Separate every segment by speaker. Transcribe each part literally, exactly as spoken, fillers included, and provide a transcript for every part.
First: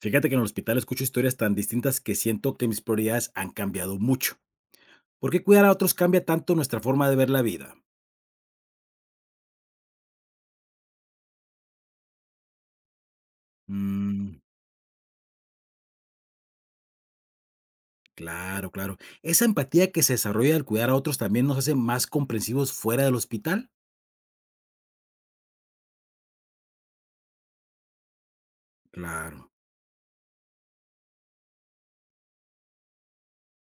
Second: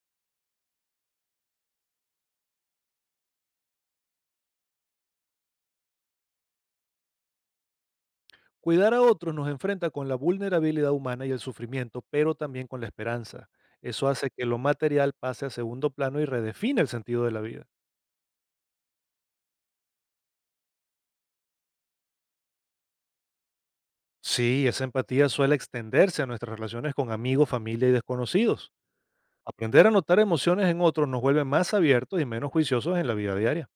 Speaker 1: Fíjate que en el hospital escucho historias tan distintas que siento que mis prioridades han cambiado mucho. ¿Por qué cuidar a otros cambia tanto nuestra forma de ver la vida?
Speaker 2: Cuidar a otros nos enfrenta con la vulnerabilidad humana y el sufrimiento, pero también con la esperanza. Eso hace
Speaker 1: Mm,
Speaker 2: que lo material pase a segundo plano y redefine el sentido de la vida.
Speaker 1: claro, claro. ¿Esa empatía que se desarrolla al cuidar a otros también nos hace más comprensivos fuera del hospital?
Speaker 2: Sí, esa empatía suele extenderse a nuestras relaciones con amigos, familia y desconocidos.
Speaker 1: Claro,
Speaker 2: Aprender a notar emociones en otros nos vuelve más abiertos y menos juiciosos en la vida diaria.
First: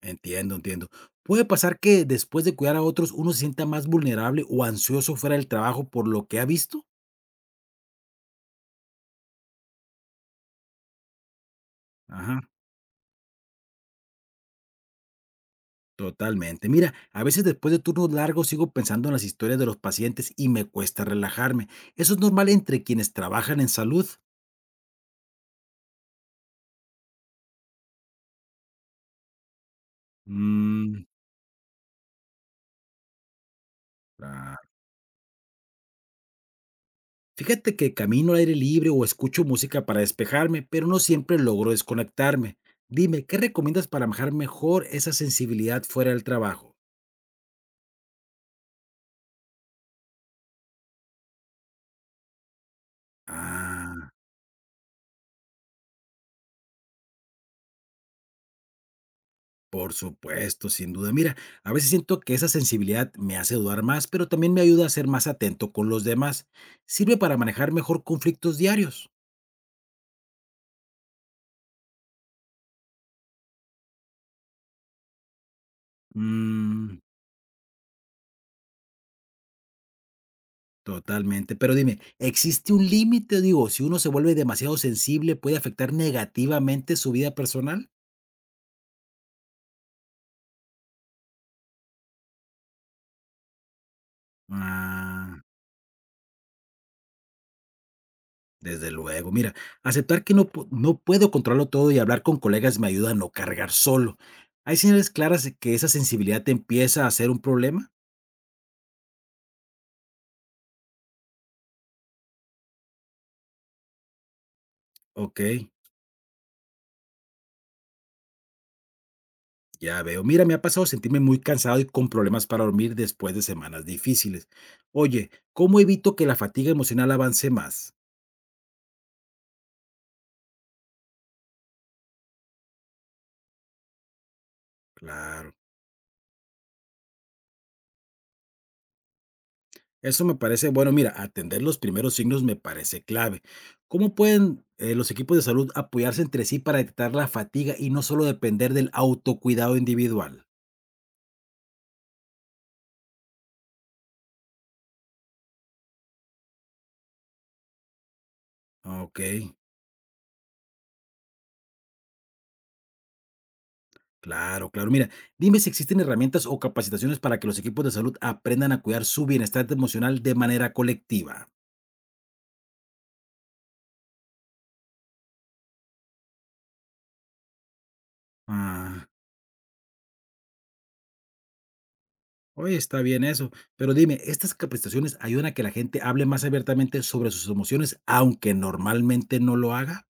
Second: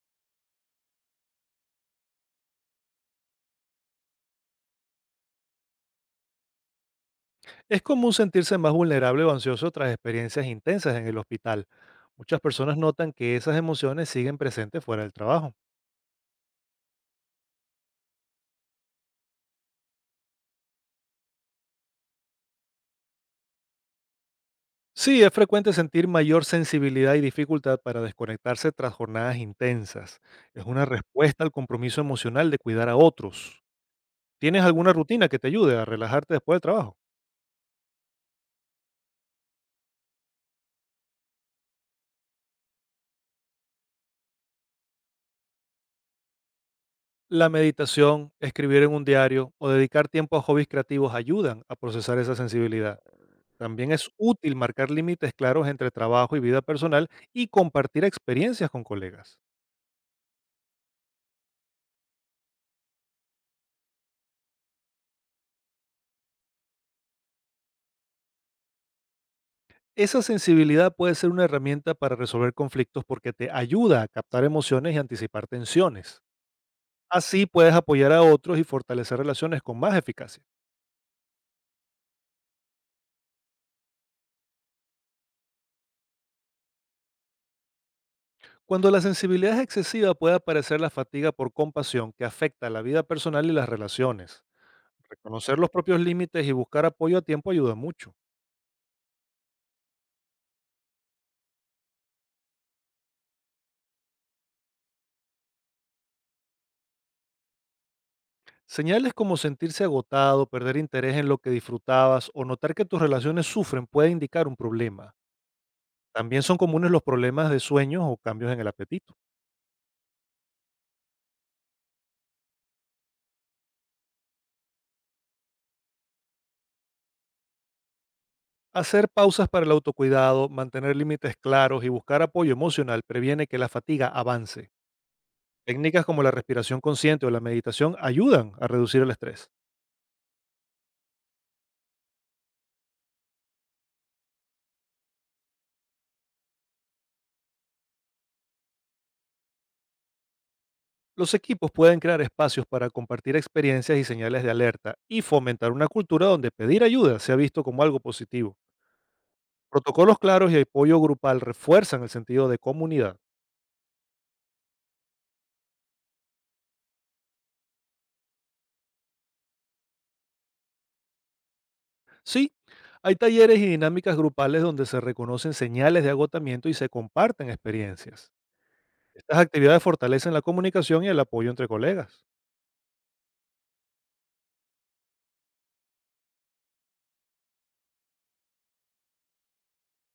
Speaker 1: entiendo, entiendo. ¿Puede pasar que después de cuidar a otros uno se sienta más vulnerable o ansioso fuera del trabajo por lo que ha visto?
Speaker 2: Es común sentirse más vulnerable o ansioso tras experiencias intensas en el hospital. Muchas
Speaker 1: Ajá.
Speaker 2: personas notan que esas emociones siguen presentes fuera del trabajo.
Speaker 1: Totalmente. Mira, a veces después de turnos largos sigo pensando en las historias de los pacientes y me cuesta relajarme. Eso es normal entre quienes trabajan en salud.
Speaker 2: Sí, es frecuente sentir mayor sensibilidad y dificultad para desconectarse tras jornadas intensas. Es una
Speaker 1: Mm,
Speaker 2: respuesta al compromiso emocional de cuidar a otros.
Speaker 1: claro.
Speaker 2: ¿Tienes alguna rutina que te ayude a relajarte después del trabajo?
Speaker 1: Fíjate que camino al aire libre o escucho música para despejarme, pero no siempre logro desconectarme. Dime, ¿qué recomiendas para manejar mejor esa sensibilidad fuera del trabajo?
Speaker 2: La meditación, escribir en un diario o dedicar tiempo a hobbies creativos ayudan a procesar esa sensibilidad. También es
Speaker 1: Ah.
Speaker 2: útil marcar límites claros entre trabajo y vida personal y compartir experiencias con colegas.
Speaker 1: Por supuesto, sin duda. Mira, a veces siento que esa sensibilidad me hace dudar más, pero también me ayuda a ser más atento con los demás. Sirve para manejar mejor conflictos diarios.
Speaker 2: Esa sensibilidad puede ser una herramienta para resolver conflictos porque te ayuda a captar emociones y anticipar tensiones.
Speaker 1: Mm,
Speaker 2: Así puedes apoyar a otros y fortalecer relaciones con más eficacia.
Speaker 1: totalmente. Pero dime, ¿existe un límite? Digo, si uno se vuelve demasiado sensible, ¿puede afectar negativamente su vida personal?
Speaker 2: Cuando la sensibilidad es excesiva puede aparecer la fatiga por compasión que afecta la vida personal y las relaciones.
Speaker 1: Ah,
Speaker 2: Reconocer los propios límites y buscar apoyo a tiempo ayuda mucho.
Speaker 1: desde luego. Mira, aceptar que no, pu- no puedo controlarlo todo y hablar con colegas me ayuda a no cargar solo. ¿Hay señales claras de que esa sensibilidad te empieza a ser un problema?
Speaker 2: Señales como sentirse agotado, perder interés en lo que disfrutabas o notar que tus relaciones sufren puede indicar un problema.
Speaker 1: Ok.
Speaker 2: También son comunes los problemas de sueños o cambios en el apetito.
Speaker 1: Ya veo. Mira, me ha pasado sentirme muy cansado y con problemas para dormir después de semanas difíciles. Oye, ¿cómo evito que la fatiga emocional avance más?
Speaker 2: Hacer pausas para el autocuidado, mantener límites claros y buscar apoyo emocional previene que la fatiga avance.
Speaker 1: Claro.
Speaker 2: Técnicas como la respiración consciente o la meditación ayudan a reducir el estrés.
Speaker 1: Eso me parece, bueno, mira, atender los primeros signos me parece clave. ¿Cómo pueden eh, los equipos de salud apoyarse entre sí para detectar la fatiga y no solo depender del autocuidado individual?
Speaker 2: Los equipos pueden crear espacios para compartir experiencias y señales de alerta y fomentar una cultura donde pedir ayuda sea visto como algo positivo.
Speaker 1: Ok,
Speaker 2: Protocolos claros y apoyo grupal refuerzan el sentido de comunidad.
Speaker 1: claro, claro. Mira, dime si existen herramientas o capacitaciones para que los equipos de salud aprendan a cuidar su bienestar emocional de manera colectiva.
Speaker 2: Sí, hay talleres y dinámicas grupales donde se reconocen señales de agotamiento y se comparten experiencias.
Speaker 1: Ah.
Speaker 2: Estas actividades fortalecen la comunicación y el apoyo entre colegas.
Speaker 1: Oye, está bien eso. Pero dime, ¿estas capacitaciones ayudan a que la gente hable más abiertamente sobre sus emociones, aunque normalmente no lo haga?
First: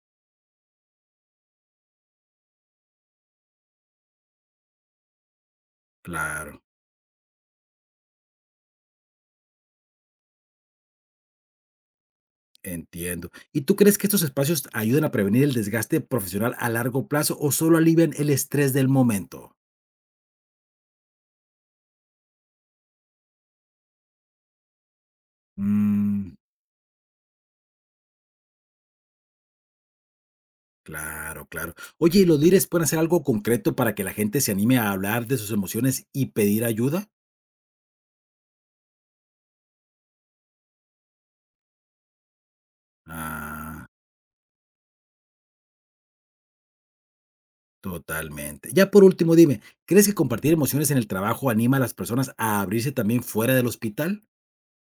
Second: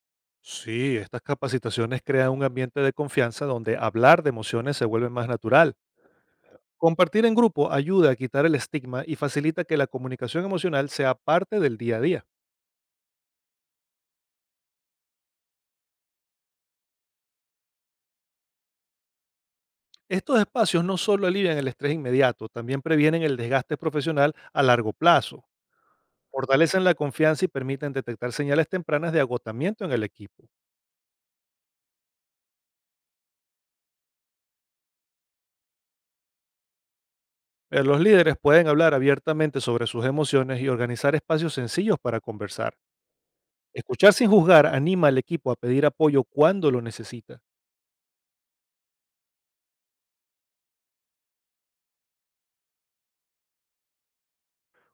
Speaker 2: Sí, estas capacitaciones crean un ambiente de confianza donde hablar de emociones se vuelve más natural.
Speaker 1: Claro,
Speaker 2: Compartir en grupo ayuda a quitar el estigma y facilita que la comunicación emocional sea parte del día a día.
Speaker 1: entiendo. ¿Y tú crees que estos espacios ayudan a prevenir el desgaste profesional a largo plazo o solo alivian el estrés del momento?
Speaker 2: Estos espacios no solo alivian el estrés inmediato, también previenen el desgaste profesional a largo plazo,
Speaker 1: Mm,
Speaker 2: fortalecen la confianza y permiten detectar señales tempranas de agotamiento en el equipo.
Speaker 1: claro, claro. Oye, ¿y los líderes pueden hacer algo concreto para que la gente se anime a hablar de sus emociones y pedir ayuda?
Speaker 2: Eh, Los líderes pueden hablar abiertamente sobre sus emociones y organizar espacios sencillos para conversar.
Speaker 1: Ah.
Speaker 2: Escuchar sin juzgar anima al equipo a pedir apoyo cuando lo necesita.
Speaker 1: Totalmente. Ya por último, dime, ¿crees que compartir emociones en el trabajo anima a las personas a abrirse también fuera del hospital?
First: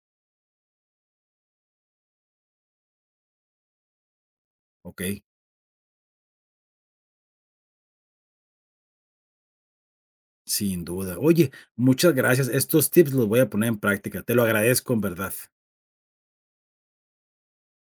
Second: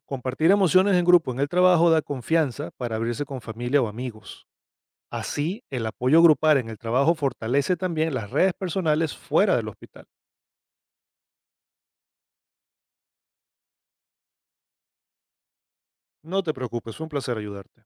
Speaker 2: Compartir emociones en grupo en el trabajo da confianza para abrirse con familia o amigos.
Speaker 1: Ok,
Speaker 2: Así, el apoyo grupal en el trabajo fortalece también las redes personales fuera del hospital.
Speaker 1: sin duda. Oye, muchas gracias. Estos tips los voy a poner en práctica. Te lo agradezco en verdad.
Speaker 2: No te preocupes, fue un placer ayudarte.